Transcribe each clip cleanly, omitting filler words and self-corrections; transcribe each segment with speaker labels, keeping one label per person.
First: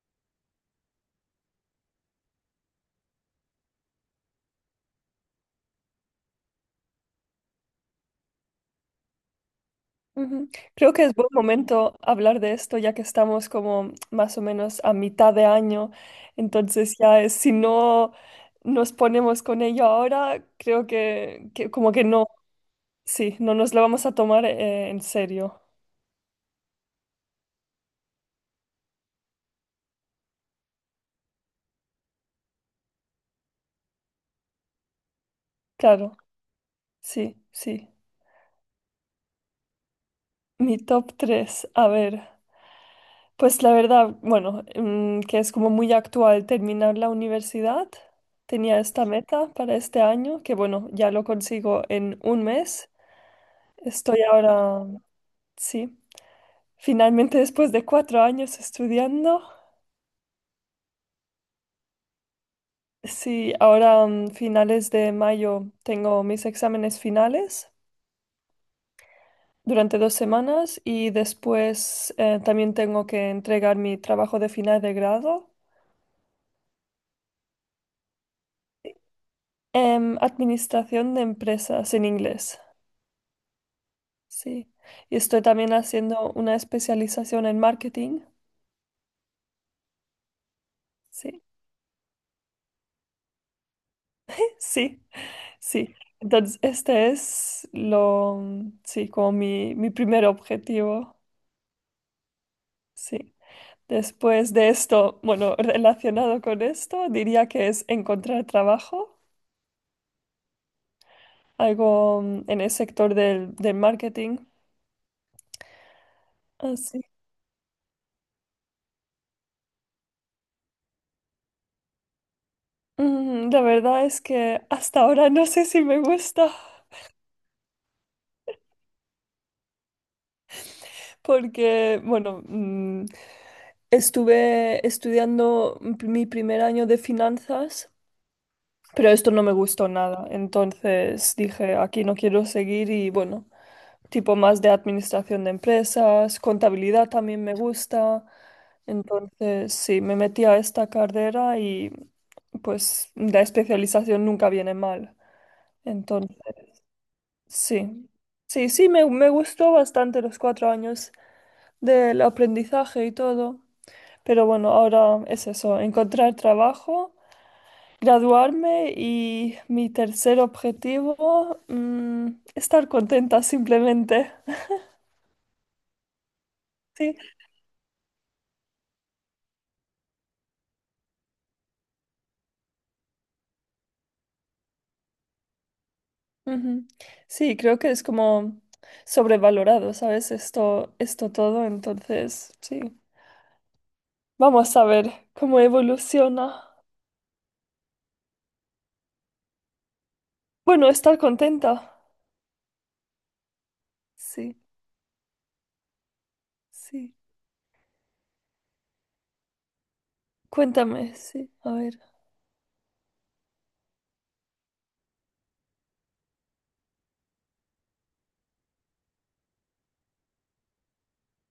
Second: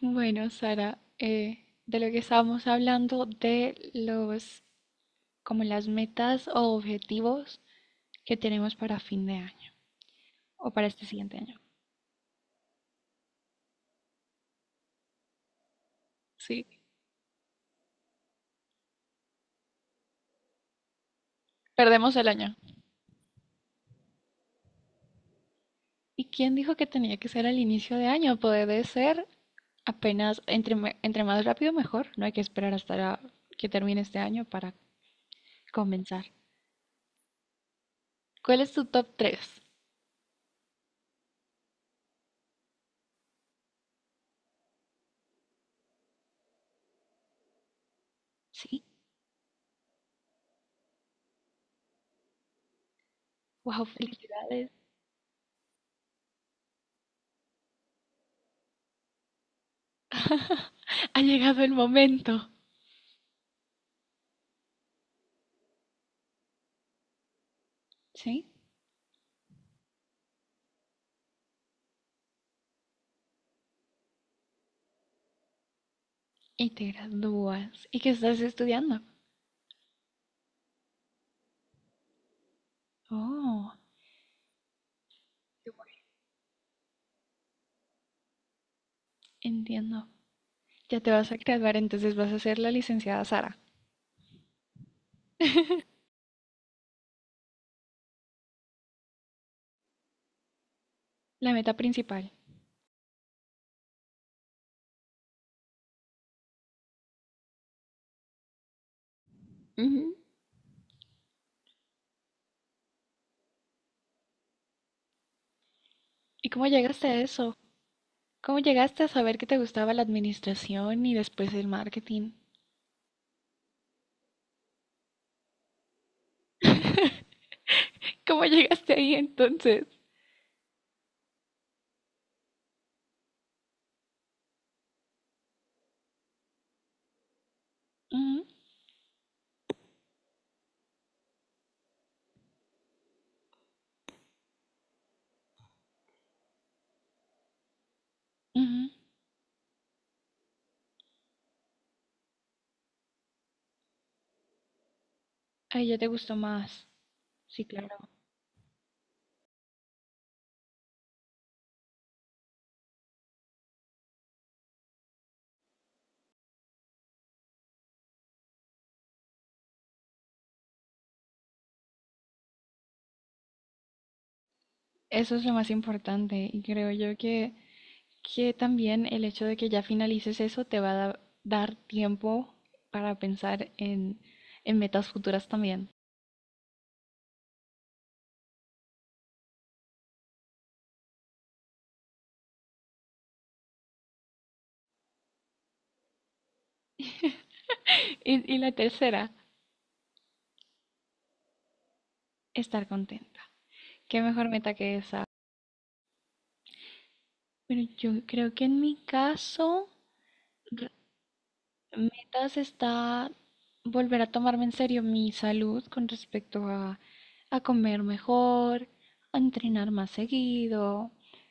Speaker 1: Bueno, Sara, de lo que estábamos hablando, como las metas o objetivos que tenemos para fin de año
Speaker 2: Ujú.
Speaker 1: o para
Speaker 2: Creo que
Speaker 1: este
Speaker 2: es buen
Speaker 1: siguiente año.
Speaker 2: momento hablar de esto ya que estamos como más o menos a mitad de año,
Speaker 1: Sí,
Speaker 2: entonces ya si no nos ponemos con ello ahora, creo que como que
Speaker 1: perdemos el
Speaker 2: no,
Speaker 1: año.
Speaker 2: sí, no nos lo vamos a tomar en serio,
Speaker 1: ¿Y quién dijo que tenía que ser al inicio de año? Puede ser apenas, entre más rápido mejor. No hay que esperar hasta que termine este año para
Speaker 2: claro,
Speaker 1: comenzar.
Speaker 2: sí, sí.
Speaker 1: ¿Cuál es tu top tres?
Speaker 2: Mi top 3 a ver, pues la verdad, bueno, que es como muy actual terminar la universidad, tenía
Speaker 1: Sí,
Speaker 2: esta meta para este año, que bueno, ya lo consigo en un mes.
Speaker 1: wow,
Speaker 2: Estoy
Speaker 1: felicidades.
Speaker 2: ahora, sí, finalmente después de 4 años estudiando,
Speaker 1: Ha llegado el momento.
Speaker 2: sí, ahora finales de mayo tengo mis exámenes finales
Speaker 1: Sí,
Speaker 2: durante 2 semanas y después también tengo que entregar mi trabajo de final de grado
Speaker 1: y te gradúas. ¿Y qué estás estudiando?
Speaker 2: en Administración de Empresas en inglés,
Speaker 1: Oh,
Speaker 2: sí. Y estoy también haciendo una especialización en marketing,
Speaker 1: entiendo. Ya te vas a
Speaker 2: sí,
Speaker 1: graduar, entonces vas a ser la licenciada Sara,
Speaker 2: sí. Sí, entonces este es lo, sí, como mi primer objetivo,
Speaker 1: la meta principal.
Speaker 2: sí. Después de esto, bueno, relacionado con esto, diría que es encontrar trabajo,
Speaker 1: Ujú.
Speaker 2: algo en el sector del marketing.
Speaker 1: ¿Y cómo
Speaker 2: Así.
Speaker 1: llegaste a eso? ¿Cómo llegaste a saber que te gustaba la administración y después el marketing?
Speaker 2: La verdad es que hasta ahora no sé si me gusta,
Speaker 1: ¿Cómo llegaste ahí entonces?
Speaker 2: porque, bueno, estuve estudiando mi primer año de finanzas.
Speaker 1: Ujú,
Speaker 2: Pero esto no me gustó nada. Entonces dije, aquí no quiero seguir y bueno, tipo más de administración de empresas, contabilidad también me gusta.
Speaker 1: ujú.
Speaker 2: Entonces sí, me metí a esta carrera y pues la especialización nunca viene mal.
Speaker 1: Ahí ya te gustó
Speaker 2: Entonces
Speaker 1: más. Sí, claro.
Speaker 2: sí, sí, sí, me gustó bastante los 4 años del aprendizaje y todo. Pero bueno, ahora es eso, encontrar trabajo graduarme y mi tercer objetivo, estar contenta simplemente.
Speaker 1: Eso es lo más importante y creo
Speaker 2: Sí,
Speaker 1: yo que también el hecho de que ya finalices eso te va a dar tiempo para pensar en metas futuras también.
Speaker 2: ujú. Sí, creo que es como sobrevalorado, ¿sabes? Esto todo, entonces, sí. Vamos a ver cómo evoluciona.
Speaker 1: Y la tercera,
Speaker 2: Bueno, estar contenta.
Speaker 1: estar contenta. ¿Qué mejor
Speaker 2: Sí,
Speaker 1: meta que esa?
Speaker 2: sí.
Speaker 1: Bueno, yo creo que en mi caso, r-
Speaker 2: Cuéntame, sí, a ver.
Speaker 1: metas está volver a tomarme en serio mi salud con respecto a comer mejor, a entrenar más seguido,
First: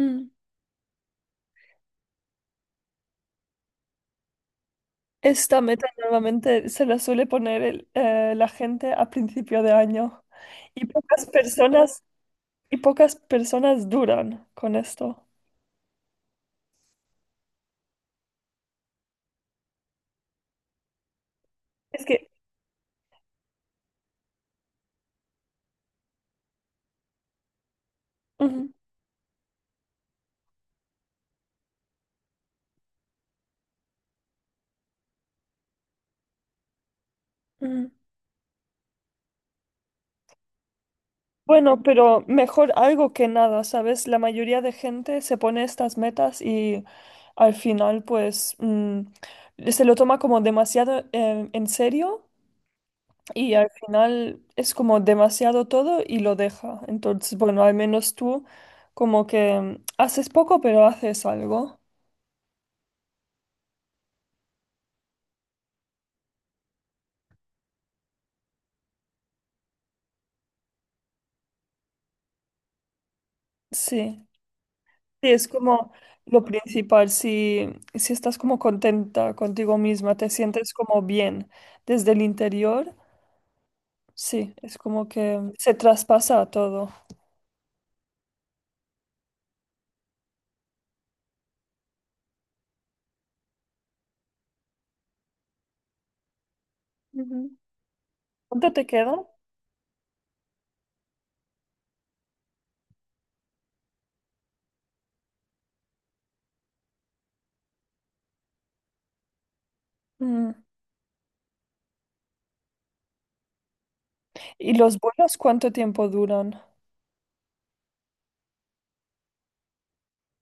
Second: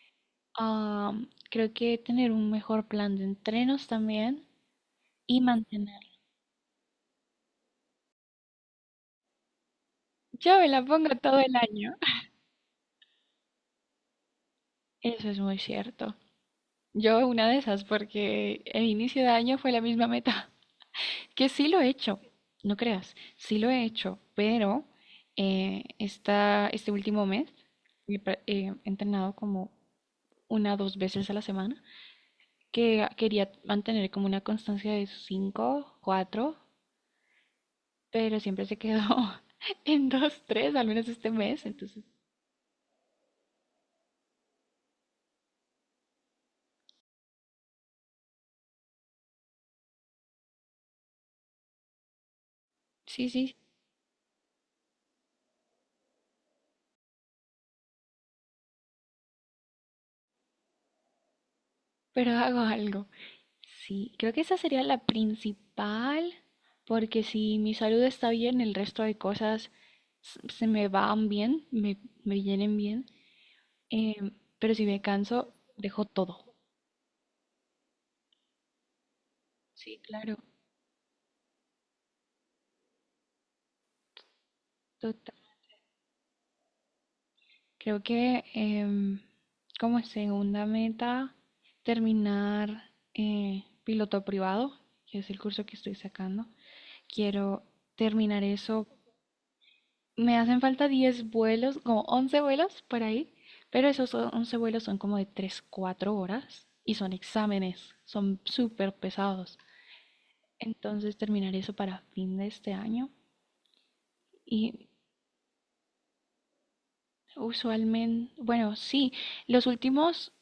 Speaker 2: Mm.
Speaker 1: a, creo que tener un mejor plan de entrenos también y
Speaker 2: Esta meta
Speaker 1: mantener.
Speaker 2: normalmente se la suele poner la gente a principio de año.
Speaker 1: Yo me la
Speaker 2: Y
Speaker 1: pongo
Speaker 2: pocas
Speaker 1: todo el año.
Speaker 2: personas Y pocas personas duran con esto.
Speaker 1: Eso es muy cierto. Yo una de esas porque el inicio de año fue la misma meta. Que sí lo he
Speaker 2: Es
Speaker 1: hecho,
Speaker 2: que,
Speaker 1: no creas, sí lo he hecho, pero este último mes he pra- eh,
Speaker 2: ujú,
Speaker 1: he entrenado como una o dos veces a la semana, que quería mantener como una constancia de cinco, cuatro,
Speaker 2: ujú.
Speaker 1: pero siempre se quedó en dos, tres, al menos este mes,
Speaker 2: Bueno,
Speaker 1: entonces
Speaker 2: pero mejor algo que nada, ¿sabes? La mayoría de gente se pone estas metas y al final, pues, se lo toma como demasiado en serio
Speaker 1: sí,
Speaker 2: y
Speaker 1: sí,
Speaker 2: al final es como demasiado todo y lo deja. Entonces, bueno, al menos tú como que haces poco, pero haces algo.
Speaker 1: pero hago algo. Sí, creo que esa sería la principal, porque si mi salud está bien, el resto de cosas se me van bien, me vienen bien.
Speaker 2: Sí.
Speaker 1: Em, pero si me
Speaker 2: Sí, es
Speaker 1: canso,
Speaker 2: como
Speaker 1: dejo
Speaker 2: lo
Speaker 1: todo.
Speaker 2: principal, si estás como contenta contigo
Speaker 1: Sí,
Speaker 2: misma, te
Speaker 1: claro,
Speaker 2: sientes como bien desde el interior, sí, es como
Speaker 1: total.
Speaker 2: que se traspasa todo.
Speaker 1: Creo que como segunda meta, terminar piloto privado, que es el curso que estoy sacando.
Speaker 2: Ujú.
Speaker 1: Quiero terminar
Speaker 2: ¿Cuánto te
Speaker 1: eso.
Speaker 2: queda?
Speaker 1: Me hacen falta 10 vuelos, como 11 vuelos por ahí, pero esos 11 vuelos son como de 3, 4 horas y son exámenes, son súper pesados.
Speaker 2: Mm.
Speaker 1: Entonces terminar eso para fin de este año
Speaker 2: ¿Y
Speaker 1: y
Speaker 2: los vuelos cuánto tiempo duran?
Speaker 1: usualmente, bueno, sí, los últimos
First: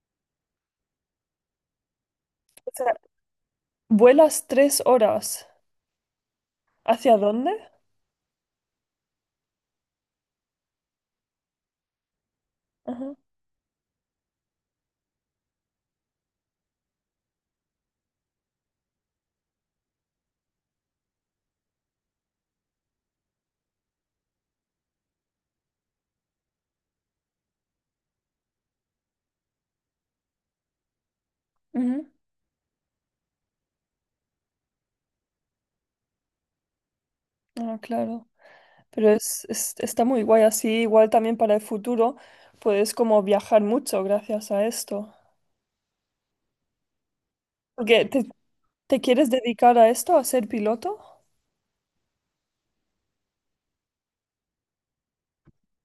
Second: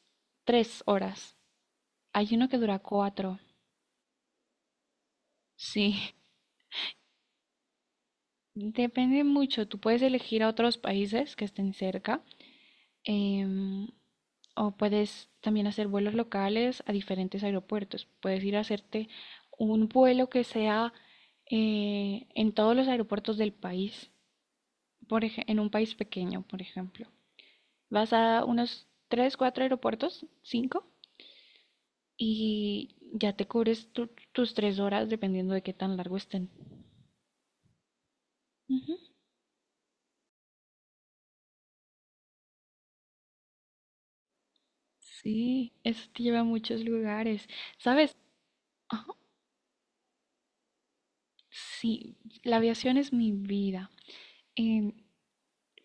Speaker 1: 3 horas. Hay uno que
Speaker 2: O
Speaker 1: dura
Speaker 2: sea,
Speaker 1: 4,
Speaker 2: vuelas 3 horas.
Speaker 1: sí.
Speaker 2: ¿Hacia dónde?
Speaker 1: Depende mucho, tú puedes elegir a otros países que estén cerca.
Speaker 2: Ajá.
Speaker 1: Em, o puedes también hacer vuelos locales a diferentes aeropuertos. Puedes ir a hacerte un vuelo que sea en todos los aeropuertos del país, en un país pequeño, por ejemplo. Vas a unos 3 4 aeropuertos, 5
Speaker 2: Ujú.
Speaker 1: y ya te cubres tus 3 horas dependiendo de qué tan largo estén.
Speaker 2: Ah, claro.
Speaker 1: Ujú.
Speaker 2: Pero está muy guay así, igual también para el futuro puedes como viajar mucho gracias a esto.
Speaker 1: Sí, eso te lleva a muchos lugares.
Speaker 2: Porque
Speaker 1: ¿Sabes?
Speaker 2: te, ¿Te
Speaker 1: Ajá.
Speaker 2: quieres dedicar a esto, a ser piloto?
Speaker 1: Sí, la aviación es mi vida. Em,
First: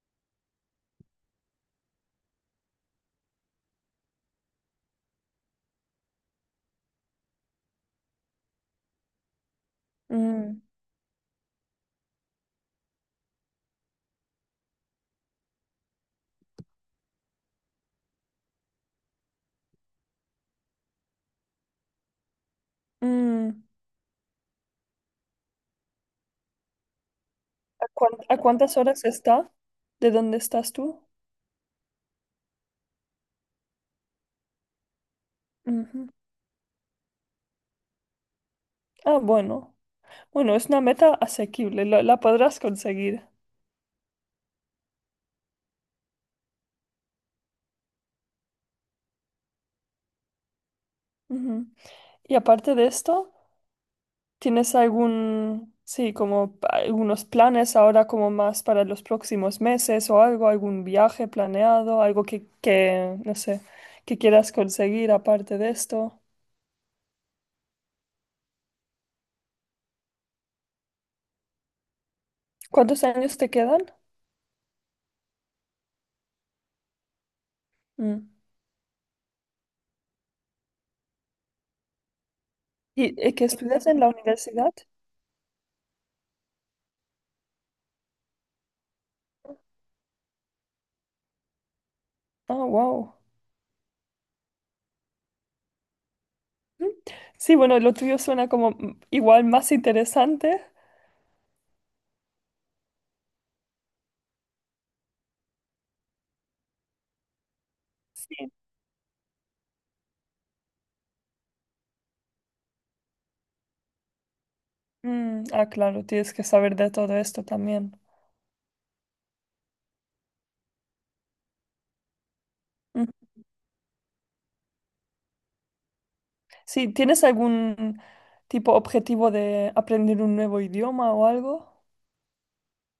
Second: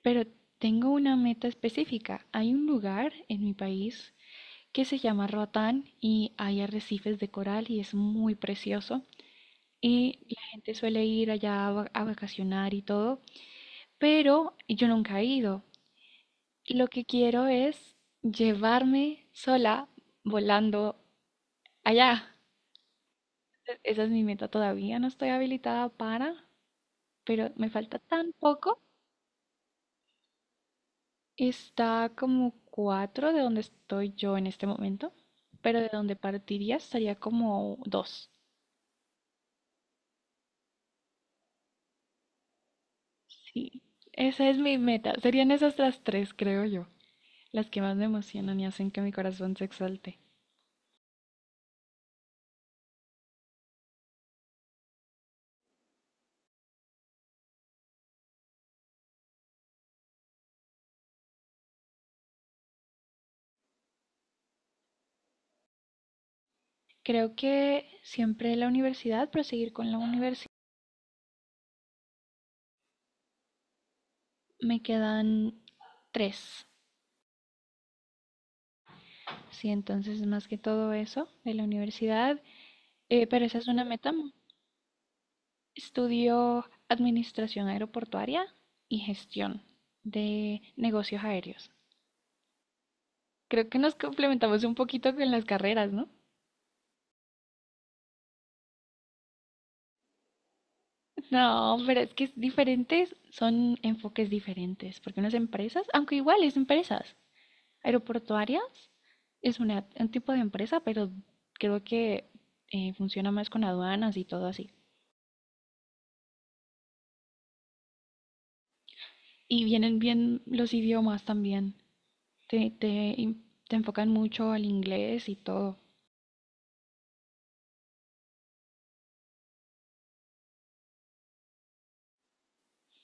Speaker 1: Pero tengo una meta específica. Hay un lugar en mi país que se llama Roatán y hay arrecifes de coral y es muy precioso. Y la
Speaker 2: Mm,
Speaker 1: gente suele ir allá a vacacionar y todo, pero yo nunca he ido. Lo que quiero es llevarme sola volando allá.
Speaker 2: mm.
Speaker 1: Esa es mi meta todavía, no estoy habilitada para, pero me
Speaker 2: ¿A
Speaker 1: falta tan
Speaker 2: a cuántas
Speaker 1: poco.
Speaker 2: horas está de dónde estás tú?
Speaker 1: Está como cuatro de donde estoy yo en este momento, pero de
Speaker 2: Ujú.
Speaker 1: donde partiría estaría como dos.
Speaker 2: Ah, bueno. Bueno, es una meta asequible, la podrás conseguir.
Speaker 1: Sí, esa es mi meta. Serían esas las tres, creo yo, las que más me emocionan y hacen que mi corazón se exalte.
Speaker 2: Ujú. Y aparte de esto, ¿tienes algún, sí, como algunos planes ahora como más para los próximos meses o algo, algún viaje planeado, algo que, no sé, que quieras conseguir aparte de esto?
Speaker 1: Creo que siempre la universidad, proseguir con la universidad,
Speaker 2: ¿Cuántos años te quedan?
Speaker 1: me quedan tres.
Speaker 2: Mm.
Speaker 1: Sí, entonces más que todo eso de la universidad,
Speaker 2: ¿Y, y
Speaker 1: pero
Speaker 2: que
Speaker 1: esa es una
Speaker 2: estudias en
Speaker 1: meta.
Speaker 2: la universidad?
Speaker 1: Estudió Administración Aeroportuaria y Gestión de Negocios Aéreos.
Speaker 2: Ah, wow.
Speaker 1: Creo que nos complementamos un poquito con las carreras, ¿no?
Speaker 2: Mm. Sí, bueno, lo tuyo suena como igual más interesante.
Speaker 1: No, pero es que es diferentes, son enfoques diferentes, porque unas empresas, aunque igual es empresas,
Speaker 2: Sí.
Speaker 1: aeroportuarias es un tipo de empresa, pero creo que funciona más con aduanas y todo así.
Speaker 2: Mm, ah, claro, tienes que saber de todo esto también.
Speaker 1: Y vienen bien los idiomas también, te,
Speaker 2: Mm.
Speaker 1: te, te enfocan mucho al inglés y todo.
Speaker 2: Sí, ¿tienes algún tipo objetivo de aprender un nuevo idioma o algo?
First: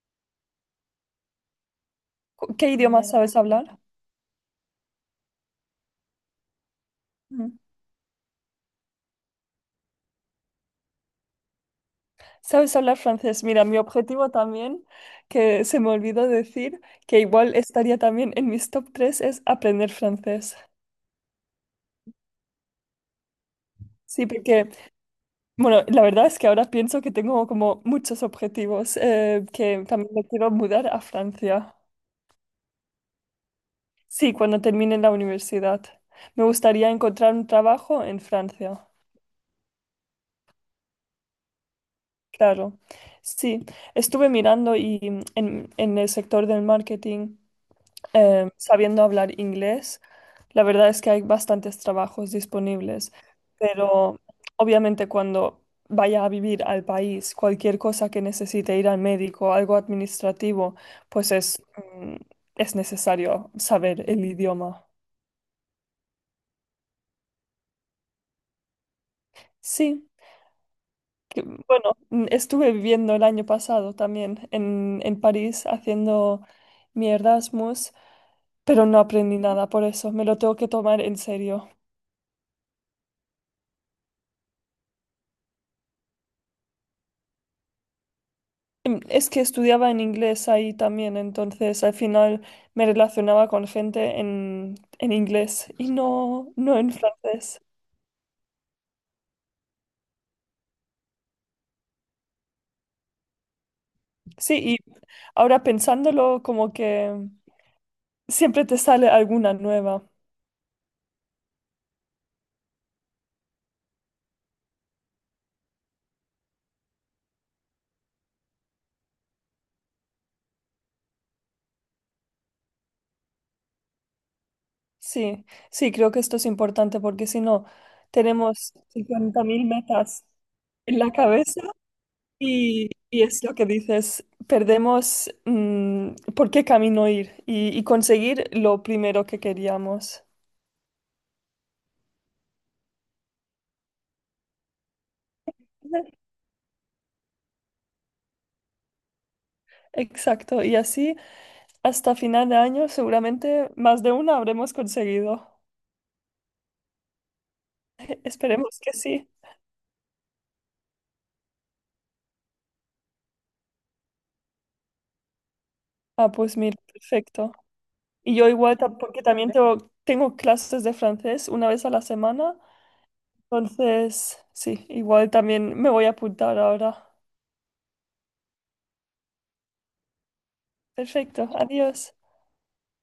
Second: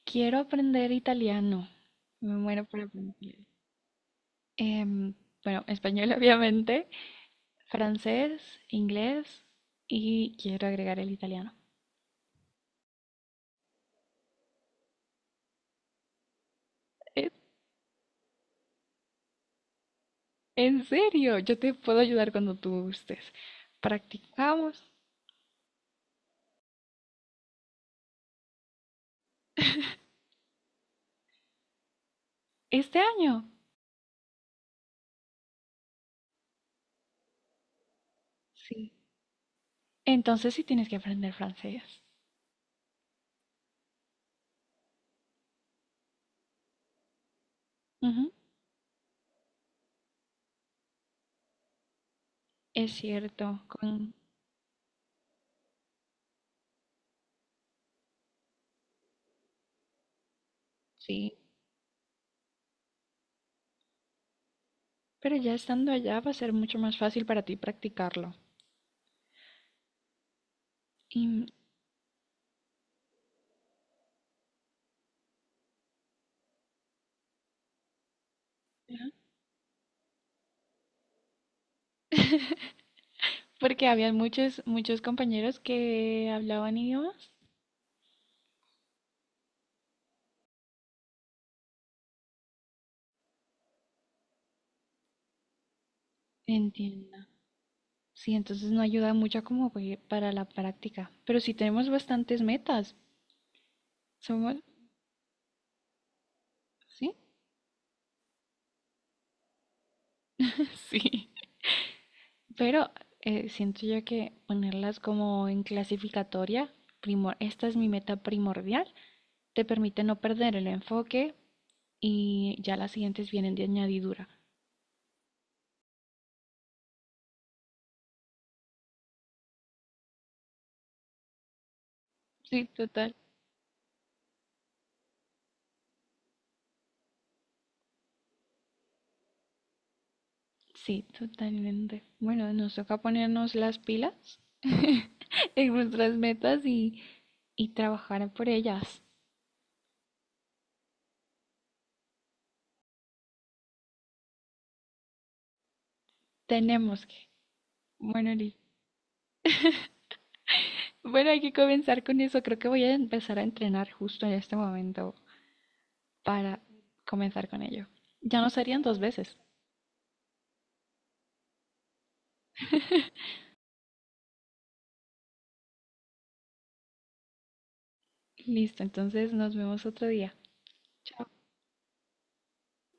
Speaker 1: Quiero aprender italiano. Me muero
Speaker 2: ¿Qué
Speaker 1: por
Speaker 2: idioma, mira, sabes
Speaker 1: aprender.
Speaker 2: hablar?
Speaker 1: Em, bueno, español obviamente,
Speaker 2: Mm.
Speaker 1: francés, inglés y quiero agregar el italiano.
Speaker 2: ¿Sabes hablar francés? Mira, mi objetivo también, que se me olvidó decir, que
Speaker 1: Eh,
Speaker 2: igual estaría también en mis top 3 es aprender francés.
Speaker 1: En serio, yo te puedo ayudar cuando tú gustes.
Speaker 2: Sí, porque,
Speaker 1: Practicamos
Speaker 2: bueno, la verdad es que ahora pienso que tengo como muchos objetivos, que también me quiero mudar a Francia.
Speaker 1: este año.
Speaker 2: Sí, cuando termine la universidad. Me gustaría encontrar un trabajo en Francia.
Speaker 1: Sí. Entonces sí tienes que aprender francés.
Speaker 2: Claro, sí, estuve mirando y en, el sector del marketing,
Speaker 1: Ujú,
Speaker 2: sabiendo hablar inglés, la verdad es que hay bastantes trabajos
Speaker 1: es
Speaker 2: disponibles,
Speaker 1: cierto, con.
Speaker 2: pero obviamente cuando vaya a vivir al país, cualquier cosa que necesite ir al médico, algo administrativo, pues
Speaker 1: Sí.
Speaker 2: mm, es necesario saber el idioma.
Speaker 1: Pero ya estando allá va a ser mucho más fácil para ti practicarlo.
Speaker 2: Sí,
Speaker 1: Y,
Speaker 2: bueno, estuve viviendo el año pasado también en, París haciendo mi Erasmus. Pero no
Speaker 1: Ajá.
Speaker 2: aprendí nada por eso, me lo tengo que tomar en serio.
Speaker 1: Porque habían muchos, muchos compañeros que hablaban idiomas.
Speaker 2: Es que estudiaba en inglés ahí también, entonces al final me relacionaba con gente en inglés y no, no en
Speaker 1: Entiendo.
Speaker 2: francés.
Speaker 1: Sí, entonces no ayuda mucho como pues, para la práctica. Pero sí tenemos bastantes metas. Somos,
Speaker 2: Sí, y ahora pensándolo como
Speaker 1: ¿sí?
Speaker 2: que siempre te sale alguna nueva.
Speaker 1: Sí. Pero siento yo que ponerlas como en clasificatoria, primor, esta es mi meta primordial, te permite no perder el enfoque y ya las siguientes vienen de añadidura.
Speaker 2: Sí, sí, creo que esto es importante porque si no, tenemos 50.000 metas en la cabeza.
Speaker 1: Sí,
Speaker 2: Y,
Speaker 1: total.
Speaker 2: y es lo que dices, perdemos por qué camino ir y conseguir lo primero que queríamos.
Speaker 1: Sí, totalmente. Bueno, nos toca ponernos las pilas en nuestras metas y trabajar por ellas.
Speaker 2: Exacto, y así hasta final de año seguramente más de una habremos conseguido.
Speaker 1: Tenemos que. Bueno, Liz.
Speaker 2: Esperemos que sí.
Speaker 1: Bueno, hay que comenzar con eso. Creo que voy a empezar a entrenar justo en este momento
Speaker 2: Ah, pues
Speaker 1: para
Speaker 2: mira,
Speaker 1: comenzar
Speaker 2: perfecto.
Speaker 1: con ello.
Speaker 2: Y
Speaker 1: Ya
Speaker 2: yo
Speaker 1: no
Speaker 2: igual,
Speaker 1: serían dos
Speaker 2: porque
Speaker 1: veces.
Speaker 2: también tengo, clases de francés una vez a la semana, entonces sí, igual también me voy a apuntar ahora.
Speaker 1: Listo, entonces nos vemos otro día. Chao.
Speaker 2: Perfecto, adiós.